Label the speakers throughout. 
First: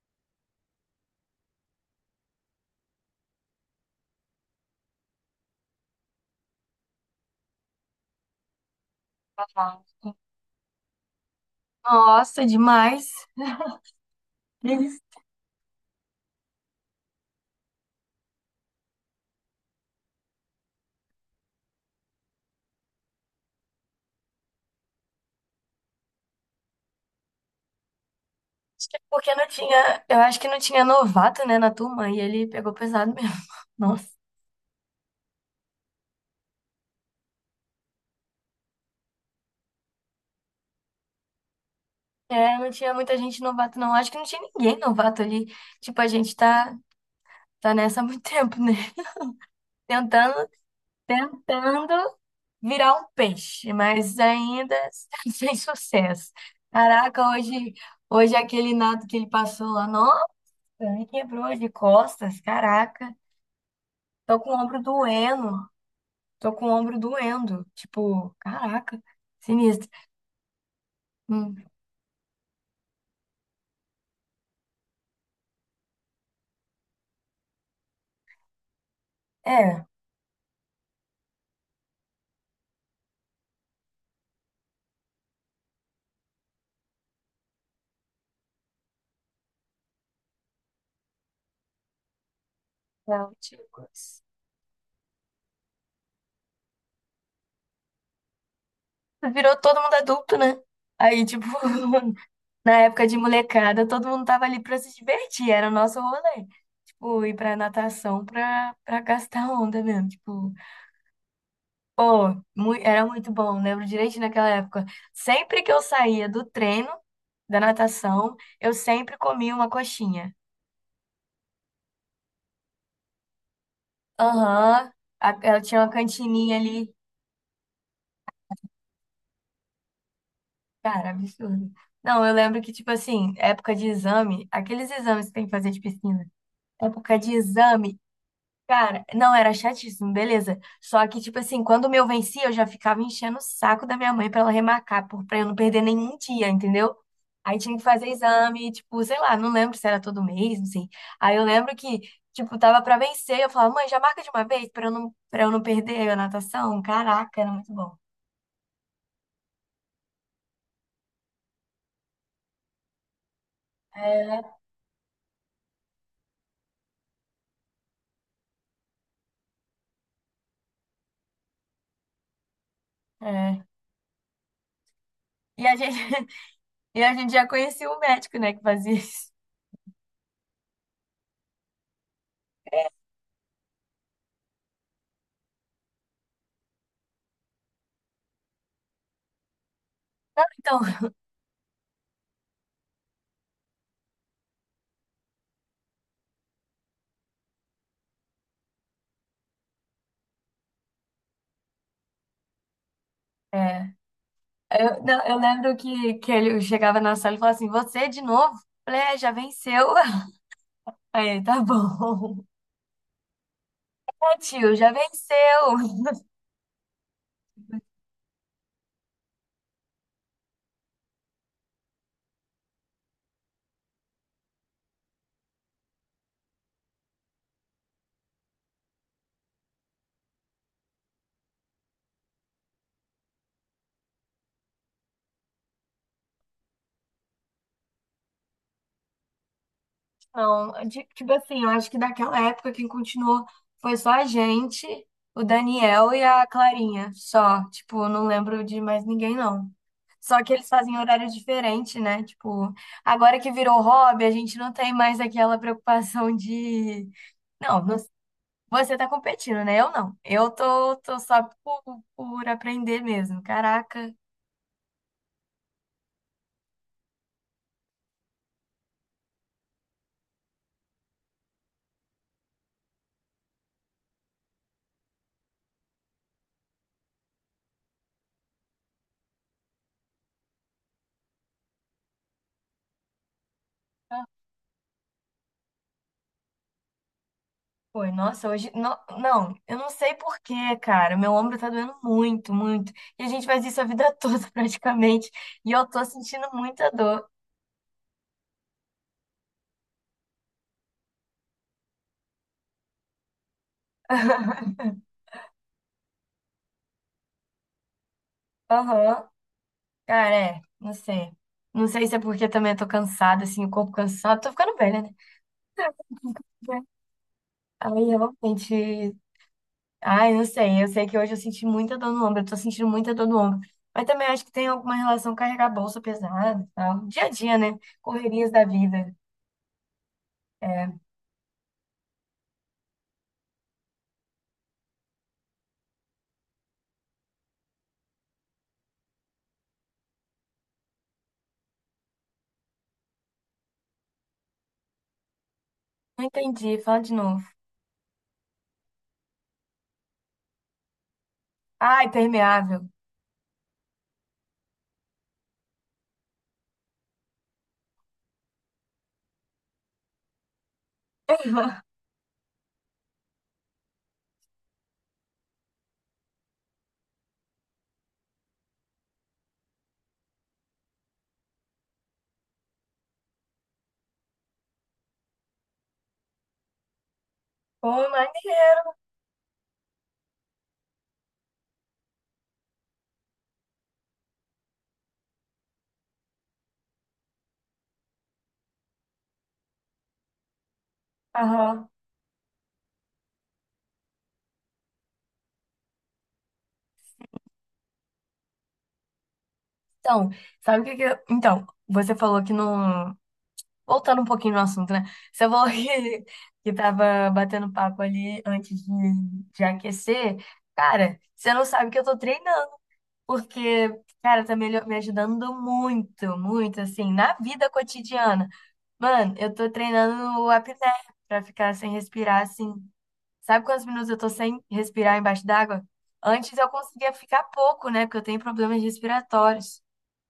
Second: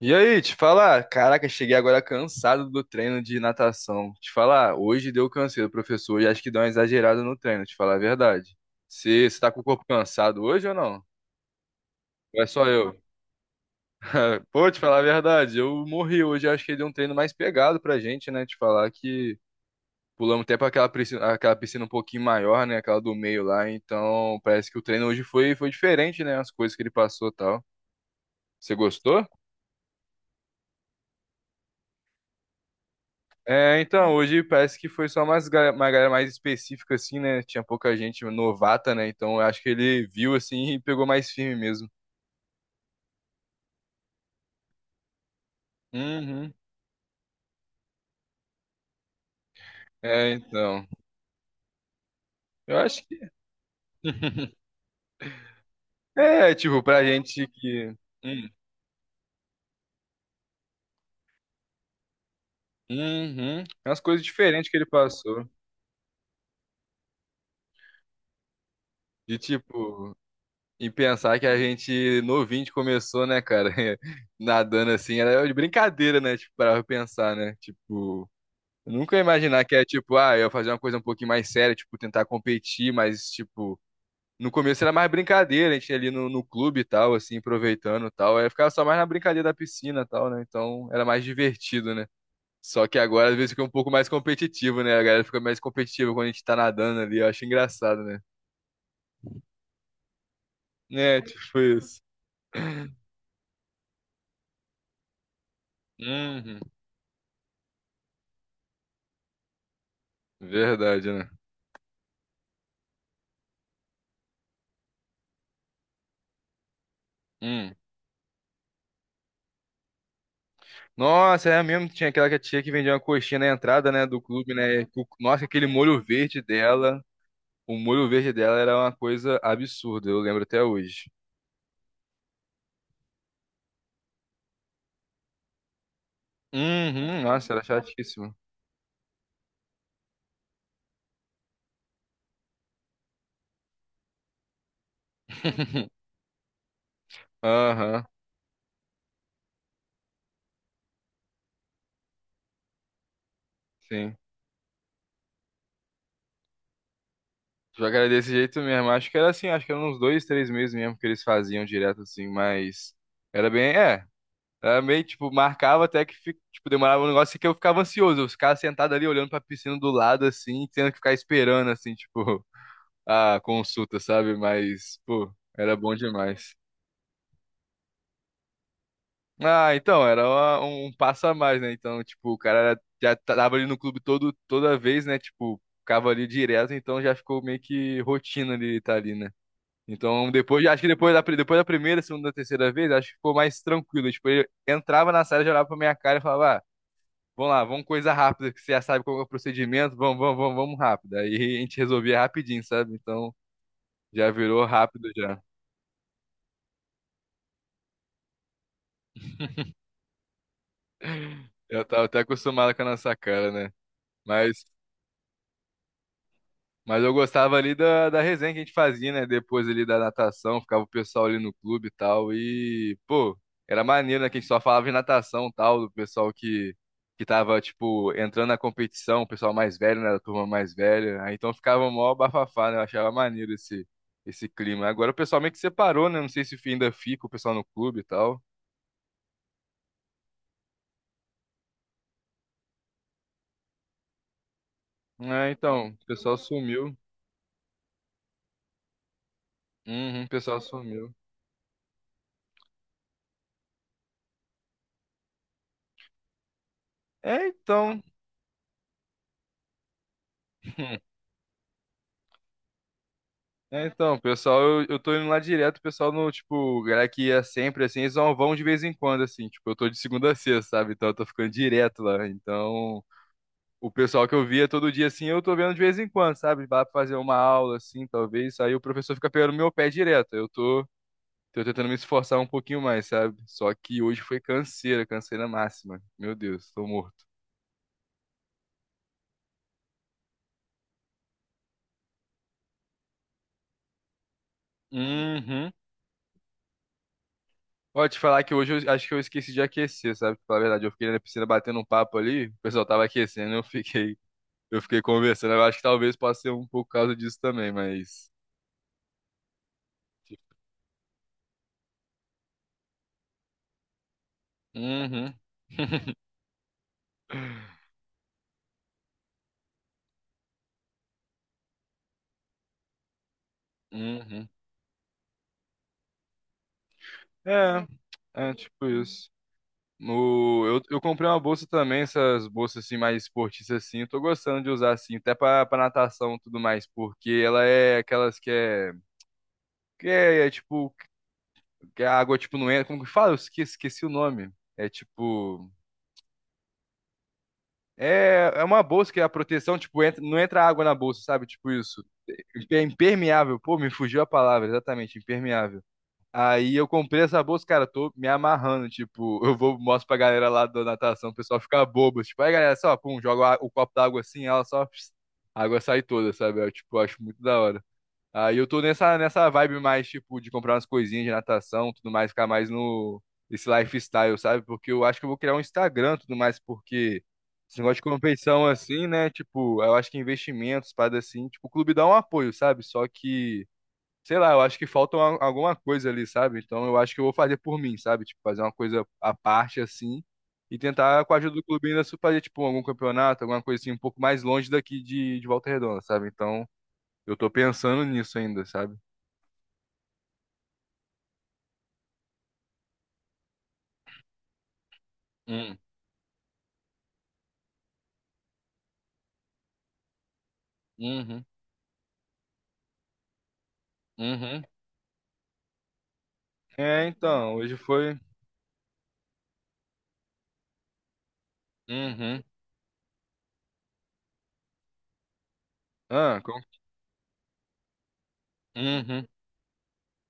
Speaker 1: E aí, te falar, caraca, cheguei agora cansado do treino de natação. Te falar, hoje deu canseiro, professor, e acho que deu uma exagerada no treino, te falar a verdade. Você tá com o corpo cansado hoje ou não? Ou
Speaker 2: Nossa,
Speaker 1: é só eu?
Speaker 2: demais.
Speaker 1: Pô, te falar
Speaker 2: Eles-
Speaker 1: a verdade, eu morri hoje, acho que deu um treino mais pegado pra gente, né? Te falar que pulamos até pra aquela piscina um pouquinho maior, né? Aquela do meio lá, então parece que o treino hoje foi diferente, né? As coisas que ele passou e tal. Você
Speaker 2: Acho que é
Speaker 1: gostou?
Speaker 2: porque não tinha, eu acho que não tinha novato, né, na turma, e ele pegou pesado mesmo.
Speaker 1: É,
Speaker 2: Nossa.
Speaker 1: então, hoje parece que foi só uma galera mais específica, assim, né? Tinha pouca gente novata, né? Então, eu acho que ele viu, assim, e pegou mais firme mesmo.
Speaker 2: É, não tinha muita gente novato, não. Acho que não tinha ninguém novato ali. Tipo, a gente
Speaker 1: Uhum.
Speaker 2: tá nessa há muito tempo, né?
Speaker 1: É,
Speaker 2: Tentando,
Speaker 1: então.
Speaker 2: tentando
Speaker 1: Eu
Speaker 2: virar
Speaker 1: acho
Speaker 2: um
Speaker 1: que.
Speaker 2: peixe, mas ainda sem sucesso.
Speaker 1: É, tipo, pra
Speaker 2: Caraca,
Speaker 1: gente
Speaker 2: hoje,
Speaker 1: que.
Speaker 2: hoje
Speaker 1: Hum.
Speaker 2: aquele nado que ele passou lá, nossa, me quebrou de costas, caraca.
Speaker 1: Uhum. É umas coisas
Speaker 2: Tô com o
Speaker 1: diferentes que
Speaker 2: ombro
Speaker 1: ele passou.
Speaker 2: doendo. Tô com o ombro doendo. Tipo, caraca,
Speaker 1: De,
Speaker 2: sinistro.
Speaker 1: tipo, e pensar que a
Speaker 2: Hum.
Speaker 1: gente novinho que começou, né, cara? Nadando assim, era de brincadeira, né? Tipo, pra pensar, né? Tipo. Eu nunca ia imaginar que é
Speaker 2: É.
Speaker 1: tipo, ah, eu ia fazer uma coisa um pouquinho mais séria, tipo, tentar competir, mas, tipo, no começo era mais brincadeira, a gente ia ali no clube e tal, assim, aproveitando e tal. Aí ficava só mais na brincadeira da piscina e tal, né? Então era mais divertido, né? Só que agora
Speaker 2: Não,
Speaker 1: às vezes fica
Speaker 2: tipo,
Speaker 1: um pouco mais competitivo, né? A galera fica mais competitiva quando a gente tá nadando ali, eu acho engraçado, né?
Speaker 2: virou todo mundo adulto, né?
Speaker 1: É,
Speaker 2: Aí, tipo,
Speaker 1: tipo isso.
Speaker 2: na época de molecada, todo mundo tava ali pra se divertir, era o nosso rolê.
Speaker 1: Uhum,
Speaker 2: Tipo, ir pra natação pra gastar onda mesmo. Tipo,
Speaker 1: verdade, né?
Speaker 2: pô, era muito bom, lembro direito naquela época. Sempre que eu saía do treino, da
Speaker 1: Hum.
Speaker 2: natação, eu sempre comia uma coxinha.
Speaker 1: Nossa, é mesmo, tinha aquela que a tia que vendia uma coxinha na entrada, né, do clube, né?
Speaker 2: Aham,
Speaker 1: Nossa,
Speaker 2: ela
Speaker 1: aquele
Speaker 2: tinha uma
Speaker 1: molho verde
Speaker 2: cantininha ali.
Speaker 1: dela. O molho verde dela era uma coisa absurda, eu lembro até hoje.
Speaker 2: Cara, absurdo. Não, eu lembro que, tipo assim, época de exame, aqueles exames que tem que fazer de piscina, época
Speaker 1: Uhum,
Speaker 2: de
Speaker 1: nossa, era
Speaker 2: exame,
Speaker 1: chatíssimo.
Speaker 2: cara, não, era chatíssimo, beleza. Só que, tipo assim, quando o meu vencia, eu já ficava enchendo o saco da minha mãe pra ela remarcar, pra eu não perder nenhum dia, entendeu? Aí tinha que
Speaker 1: Aham,
Speaker 2: fazer exame, tipo, sei lá, não lembro se era todo mês, não sei. Aí eu lembro que, tipo, tava pra vencer, eu falava, mãe, já
Speaker 1: sim.
Speaker 2: marca de uma vez pra eu não perder a natação. Caraca, era muito
Speaker 1: Só
Speaker 2: bom.
Speaker 1: que era desse jeito mesmo. Acho que era assim, acho que eram uns dois, três meses mesmo que eles faziam direto assim, mas era bem, é,
Speaker 2: É.
Speaker 1: era meio, tipo, marcava até que, tipo, demorava um negócio que eu ficava ansioso. Eu ficava sentado ali olhando pra piscina do lado, assim, tendo que ficar esperando, assim, tipo, a
Speaker 2: É.
Speaker 1: consulta, sabe? Mas, pô,
Speaker 2: E
Speaker 1: era
Speaker 2: a
Speaker 1: bom
Speaker 2: gente.
Speaker 1: demais.
Speaker 2: E a gente já conhecia o médico, né, que fazia isso.
Speaker 1: Ah, então, era um passo a mais, né? Então, tipo, o cara já tava ali no clube todo, toda vez, né? Tipo, ficava ali direto, então já ficou meio que rotina ele tá ali, né? Então, depois, acho
Speaker 2: Então,
Speaker 1: que depois da, depois da primeira, segunda, terceira vez, acho que ficou mais tranquilo. Tipo, ele entrava na sala, já olhava pra minha cara e falava, ah, vamos lá, vamos coisa rápida, que você já sabe qual é o procedimento, vamos, vamos, vamos, vamos rápido. Aí a gente resolvia rapidinho, sabe? Então,
Speaker 2: é,
Speaker 1: já virou
Speaker 2: eu,
Speaker 1: rápido
Speaker 2: não, eu
Speaker 1: já.
Speaker 2: lembro que ele chegava na sala e falava assim, você de novo? Eu falei, é, já venceu. Aí, ele, tá
Speaker 1: Eu tava até
Speaker 2: bom.
Speaker 1: acostumado com a nossa cara, né?
Speaker 2: É,
Speaker 1: Mas.
Speaker 2: tio, já venceu.
Speaker 1: Mas eu gostava ali da resenha que a gente fazia, né? Depois ali da natação, ficava o pessoal ali no clube e tal. E, pô, era maneiro, né? Que a gente só falava em natação e tal, do pessoal que tava, tipo, entrando na competição, o pessoal mais velho, né? Da turma mais velha. Aí então ficava mó bafafá, né? Eu achava maneiro esse clima. Agora o pessoal meio que separou, né? Não sei se ainda fica o pessoal no clube e tal.
Speaker 2: Não, tipo assim, eu acho que daquela época quem continuou foi só a gente, o
Speaker 1: É, então, o
Speaker 2: Daniel e
Speaker 1: pessoal
Speaker 2: a
Speaker 1: sumiu.
Speaker 2: Clarinha, só. Tipo, eu não lembro de mais ninguém, não.
Speaker 1: Uhum, o
Speaker 2: Só que
Speaker 1: pessoal
Speaker 2: eles fazem
Speaker 1: sumiu.
Speaker 2: horário diferente, né? Tipo, agora que virou hobby, a gente não tem mais aquela preocupação de...
Speaker 1: É,
Speaker 2: Não, não.
Speaker 1: então.
Speaker 2: Você tá competindo, né? Eu não. Eu tô, tô só por aprender mesmo.
Speaker 1: É,
Speaker 2: Caraca.
Speaker 1: então, pessoal, eu tô indo lá direto, o pessoal no, tipo, galera que ia sempre, assim, eles só vão de vez em quando, assim, tipo, eu tô de segunda a sexta, sabe? Então eu tô ficando direto lá. Então, o pessoal que eu via todo dia, assim, eu tô vendo de vez em quando, sabe? Vai pra fazer uma aula, assim, talvez, aí o professor fica pegando meu pé direto. Eu tô, tô tentando me esforçar um pouquinho mais, sabe? Só que hoje
Speaker 2: Ah,
Speaker 1: foi canseira, canseira máxima. Meu Deus, tô morto.
Speaker 2: foi, nossa, hoje. Não, não, eu não sei por quê, cara. Meu ombro tá doendo muito, muito. E a gente faz isso a vida toda, praticamente. E
Speaker 1: Uhum.
Speaker 2: eu tô sentindo muita dor.
Speaker 1: Pode falar que hoje eu acho que eu esqueci de aquecer, sabe? Pra falar a verdade, eu fiquei na piscina batendo um papo ali, o pessoal tava aquecendo, eu fiquei conversando. Eu acho que talvez possa ser um pouco por causa disso também, mas.
Speaker 2: Aham. Cara, é. Não sei. Não sei se é porque também eu tô cansada, assim, o corpo cansado. Tô ficando velha, né?
Speaker 1: Uhum.
Speaker 2: Aí, realmente, ai, não sei. Eu sei que hoje eu senti muita dor no ombro. Eu tô sentindo muita dor no ombro. Mas também acho
Speaker 1: Uhum.
Speaker 2: que tem alguma relação com carregar bolsa pesada e tal. Dia a dia, né?
Speaker 1: É,
Speaker 2: Correrias
Speaker 1: é
Speaker 2: da
Speaker 1: tipo
Speaker 2: vida.
Speaker 1: isso. O, eu,
Speaker 2: É.
Speaker 1: eu comprei uma bolsa também, essas bolsas assim mais esportistas assim, eu tô gostando de usar assim, até pra natação e tudo mais, porque ela é aquelas que é, tipo, que a água tipo não entra, como que fala? Eu esqueci o nome. É tipo,
Speaker 2: Não entendi. Fala de novo.
Speaker 1: é, é uma bolsa que a proteção, tipo, entra, não entra água na bolsa, sabe? Tipo
Speaker 2: Ah,
Speaker 1: isso. É
Speaker 2: impermeável.
Speaker 1: impermeável. Pô, me fugiu a palavra, exatamente, impermeável. Aí eu comprei essa bolsa, cara, tô me amarrando, tipo, eu vou mostro pra galera lá da natação, o pessoal fica bobo, tipo, aí galera, só, pum, joga o copo d'água assim, ela só, pss, a água sai toda, sabe? Eu, tipo, acho muito da hora. Aí eu tô nessa vibe mais, tipo, de comprar umas coisinhas de natação, tudo mais, ficar mais no, esse lifestyle, sabe? Porque eu acho que eu vou criar um Instagram, tudo mais, porque esse
Speaker 2: Pô,
Speaker 1: negócio de competição
Speaker 2: maneiro.
Speaker 1: assim, né? Tipo, eu acho que investimentos, parada assim, tipo, o clube dá um apoio, sabe? Só que, sei lá, eu acho que falta alguma coisa ali, sabe? Então eu acho que eu vou fazer por mim, sabe? Tipo, fazer uma coisa à parte assim e tentar, com a ajuda do clube,
Speaker 2: Aham.
Speaker 1: ainda fazer, tipo, algum campeonato, alguma coisa assim, um pouco mais longe daqui de Volta Redonda, sabe? Então eu tô pensando nisso ainda, sabe?
Speaker 2: Então, sabe o que que eu... Então, você falou que não... Voltando um pouquinho no assunto, né? Você falou
Speaker 1: Hum,
Speaker 2: que, que tava batendo papo ali antes de aquecer. Cara,
Speaker 1: uhum,
Speaker 2: você não sabe que eu tô treinando. Porque, cara, tá
Speaker 1: uhum.
Speaker 2: me ajudando muito, muito,
Speaker 1: É,
Speaker 2: assim, na
Speaker 1: então,
Speaker 2: vida
Speaker 1: hoje foi.
Speaker 2: cotidiana. Mano, eu tô treinando o apné pra ficar sem respirar,
Speaker 1: Uhum.
Speaker 2: assim. Sabe quantos minutos eu tô sem respirar embaixo d'água?
Speaker 1: Ah,
Speaker 2: Antes
Speaker 1: com...
Speaker 2: eu conseguia ficar pouco, né? Porque eu tenho problemas
Speaker 1: Uhum.
Speaker 2: respiratórios.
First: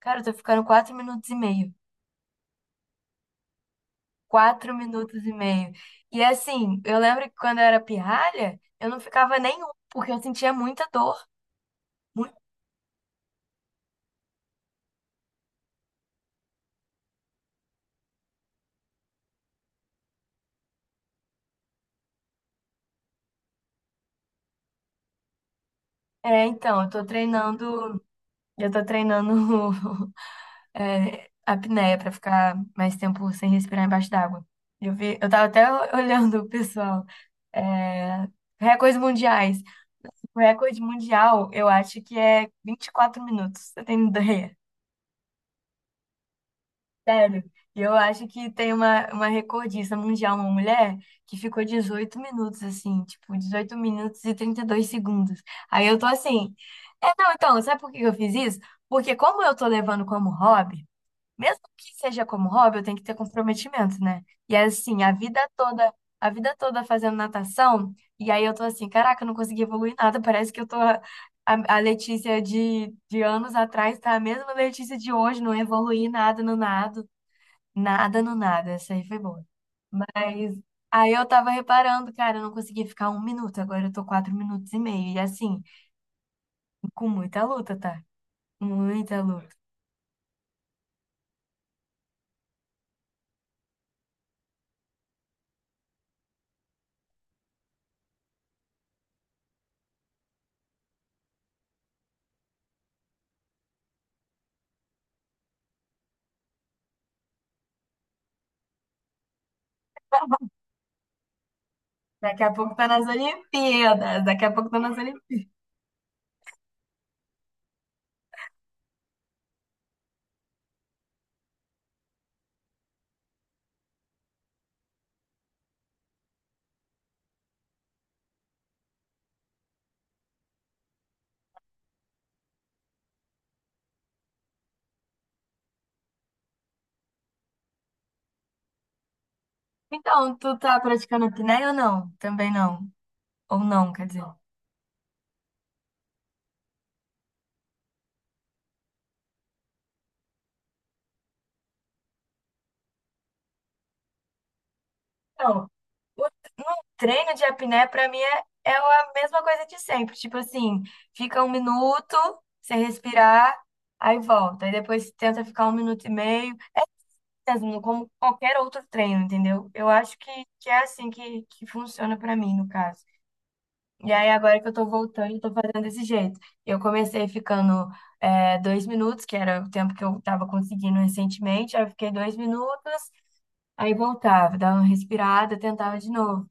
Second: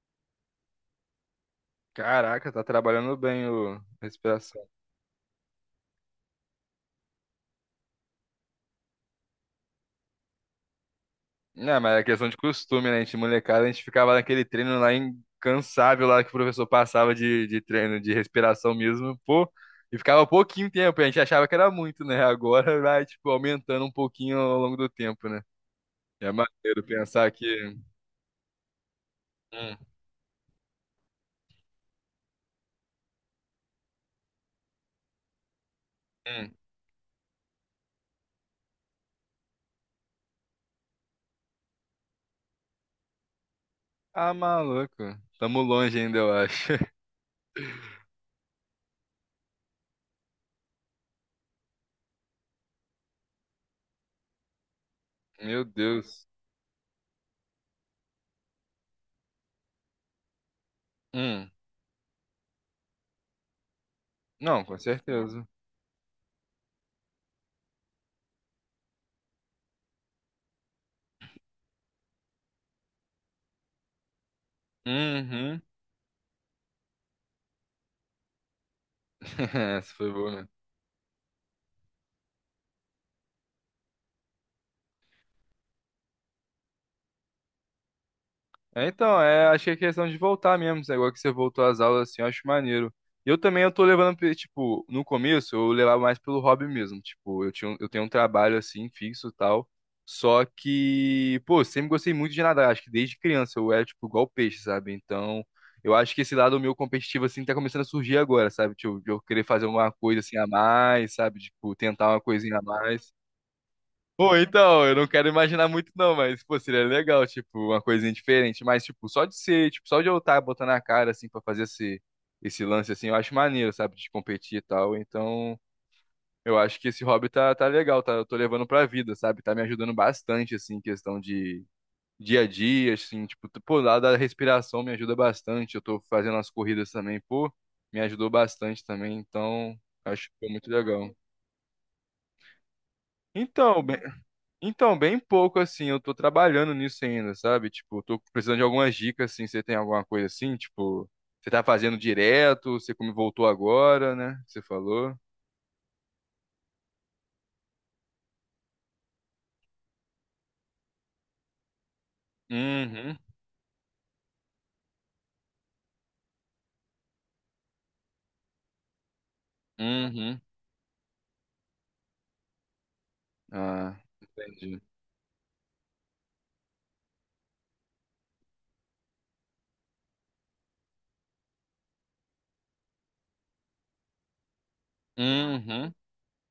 Speaker 2: Cara, eu tô ficando 4 minutos e meio.
Speaker 1: Caraca, tá trabalhando bem o respiração.
Speaker 2: 4 minutos e meio. E assim, eu lembro que quando eu era pirralha, eu não ficava nenhum, porque eu sentia muita dor.
Speaker 1: Não, mas é questão
Speaker 2: Muito...
Speaker 1: de costume, né? A gente, molecada, a gente ficava naquele treino lá incansável lá que o professor passava de treino de respiração mesmo, pô. E ficava pouquinho tempo, a gente achava que era muito, né? Agora vai, tipo, aumentando um pouquinho ao longo do tempo, né? É
Speaker 2: É, então,
Speaker 1: maneiro
Speaker 2: eu tô
Speaker 1: pensar que.
Speaker 2: treinando, eu tô treinando
Speaker 1: Hum,
Speaker 2: apneia pra ficar mais tempo sem respirar embaixo d'água. Eu vi, eu tava até olhando o
Speaker 1: hum.
Speaker 2: pessoal. É, recordes mundiais. O recorde mundial, eu acho que é 24 minutos. Você tem
Speaker 1: Ah,
Speaker 2: ideia?
Speaker 1: maluco. Tamo longe ainda, eu acho.
Speaker 2: Sério. E eu acho que tem uma recordista mundial, uma mulher, que ficou 18 minutos, assim, tipo, 18 minutos e 32 segundos.
Speaker 1: Meu
Speaker 2: Aí eu tô
Speaker 1: Deus.
Speaker 2: assim. É, não, então, sabe por que eu fiz isso? Porque como eu tô levando como hobby,
Speaker 1: Hum,
Speaker 2: mesmo que seja como hobby, eu tenho que ter comprometimento, né? E
Speaker 1: não,
Speaker 2: é
Speaker 1: com
Speaker 2: assim,
Speaker 1: certeza.
Speaker 2: a vida toda fazendo natação, e aí eu tô assim, caraca, eu não consegui evoluir nada, parece que eu tô a Letícia de anos atrás, tá a mesma Letícia de hoje, não
Speaker 1: Uhum.
Speaker 2: evoluí nada no nado, nada no nada, essa aí foi boa.
Speaker 1: Essa foi boa mesmo.
Speaker 2: Mas aí eu tava reparando, cara, eu não consegui ficar 1 minuto, agora eu tô 4 minutos e meio, e assim, com muita luta, tá?
Speaker 1: É, então,
Speaker 2: Muita
Speaker 1: é,
Speaker 2: luta.
Speaker 1: acho que é questão de voltar mesmo. Esse negócio que você voltou às aulas, assim, eu acho maneiro. Eu também eu tô levando, tipo, no começo eu levava mais pelo hobby mesmo. Tipo, eu tinha, eu tenho um trabalho assim, fixo e tal. Só que, pô, sempre gostei muito de nadar. Acho que desde criança eu era, tipo, igual peixe, sabe? Então, eu acho que esse lado meu competitivo, assim, tá começando a surgir agora, sabe? Tipo, de eu querer fazer uma coisa assim a mais, sabe? Tipo, tentar uma
Speaker 2: Daqui a
Speaker 1: coisinha a
Speaker 2: pouco tá nas
Speaker 1: mais.
Speaker 2: Olimpíadas,
Speaker 1: Pô,
Speaker 2: daqui a pouco tá
Speaker 1: então, eu
Speaker 2: nas
Speaker 1: não quero
Speaker 2: Olimpíadas.
Speaker 1: imaginar muito não, mas, pô, seria legal, tipo, uma coisinha diferente. Mas, tipo, só de ser, tipo, só de eu estar botando a cara, assim, pra fazer esse, esse lance, assim, eu acho maneiro, sabe, de competir e tal. Então, eu acho que esse hobby tá legal, tá, eu tô levando pra vida, sabe? Tá me ajudando bastante, assim, em questão de dia a dia, assim, tipo, t- pô, lá da respiração me ajuda bastante. Eu tô fazendo as corridas também, pô, me ajudou bastante também, então, acho que
Speaker 2: Então,
Speaker 1: foi
Speaker 2: tu
Speaker 1: muito
Speaker 2: tá
Speaker 1: legal.
Speaker 2: praticando apneia ou não? Também não. Ou
Speaker 1: Então,
Speaker 2: não, quer dizer.
Speaker 1: então, bem pouco assim, eu tô trabalhando nisso ainda, sabe? Tipo, eu tô precisando de algumas dicas assim, você tem alguma coisa assim, tipo, você tá fazendo direto, você como voltou agora, né? Você falou.
Speaker 2: Não, o no treino de apneia pra mim é, é a mesma coisa de sempre. Tipo assim, fica 1 minuto sem
Speaker 1: Uhum,
Speaker 2: respirar, aí volta. Aí depois tenta ficar 1 minuto e meio, mesmo como qualquer outro treino, entendeu? Eu acho
Speaker 1: uhum.
Speaker 2: que é assim que funciona pra mim, no caso.
Speaker 1: Ah,
Speaker 2: E aí, agora que eu
Speaker 1: entendi.
Speaker 2: tô voltando, eu tô fazendo desse jeito. Eu comecei ficando é, 2 minutos, que era o tempo que eu tava conseguindo recentemente. Aí eu fiquei 2 minutos, aí voltava, dava uma respirada,
Speaker 1: Uhum.
Speaker 2: tentava de novo.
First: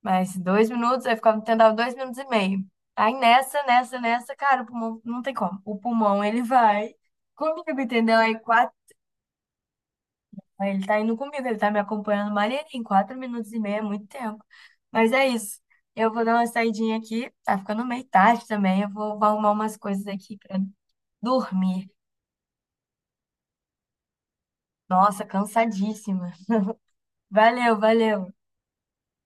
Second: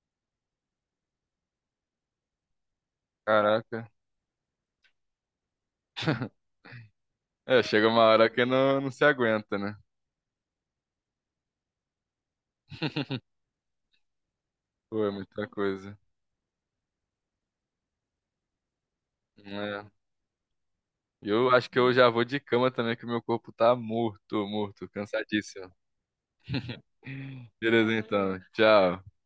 Speaker 2: Mas 2 minutos, aí ficava tentava 2 minutos e meio. Aí nessa,
Speaker 1: Caraca.
Speaker 2: nessa, nessa, cara, o pulmão não tem como. O pulmão, ele vai
Speaker 1: É,
Speaker 2: comigo,
Speaker 1: chega uma
Speaker 2: entendeu?
Speaker 1: hora que não, não se aguenta, né?
Speaker 2: Aí ele tá indo comigo, ele tá me acompanhando maneirinho. 4 minutos e meio é muito tempo.
Speaker 1: Pô, é
Speaker 2: Mas é
Speaker 1: muita
Speaker 2: isso.
Speaker 1: coisa.
Speaker 2: Eu vou dar uma saidinha aqui. Tá ficando meio tarde também. Eu vou arrumar umas
Speaker 1: É.
Speaker 2: coisas aqui pra
Speaker 1: Eu acho que
Speaker 2: dormir.
Speaker 1: eu já vou de cama também, que meu corpo tá morto, morto,
Speaker 2: Nossa,
Speaker 1: cansadíssimo.
Speaker 2: cansadíssima. Valeu,
Speaker 1: Beleza,
Speaker 2: valeu.
Speaker 1: então. Tchau.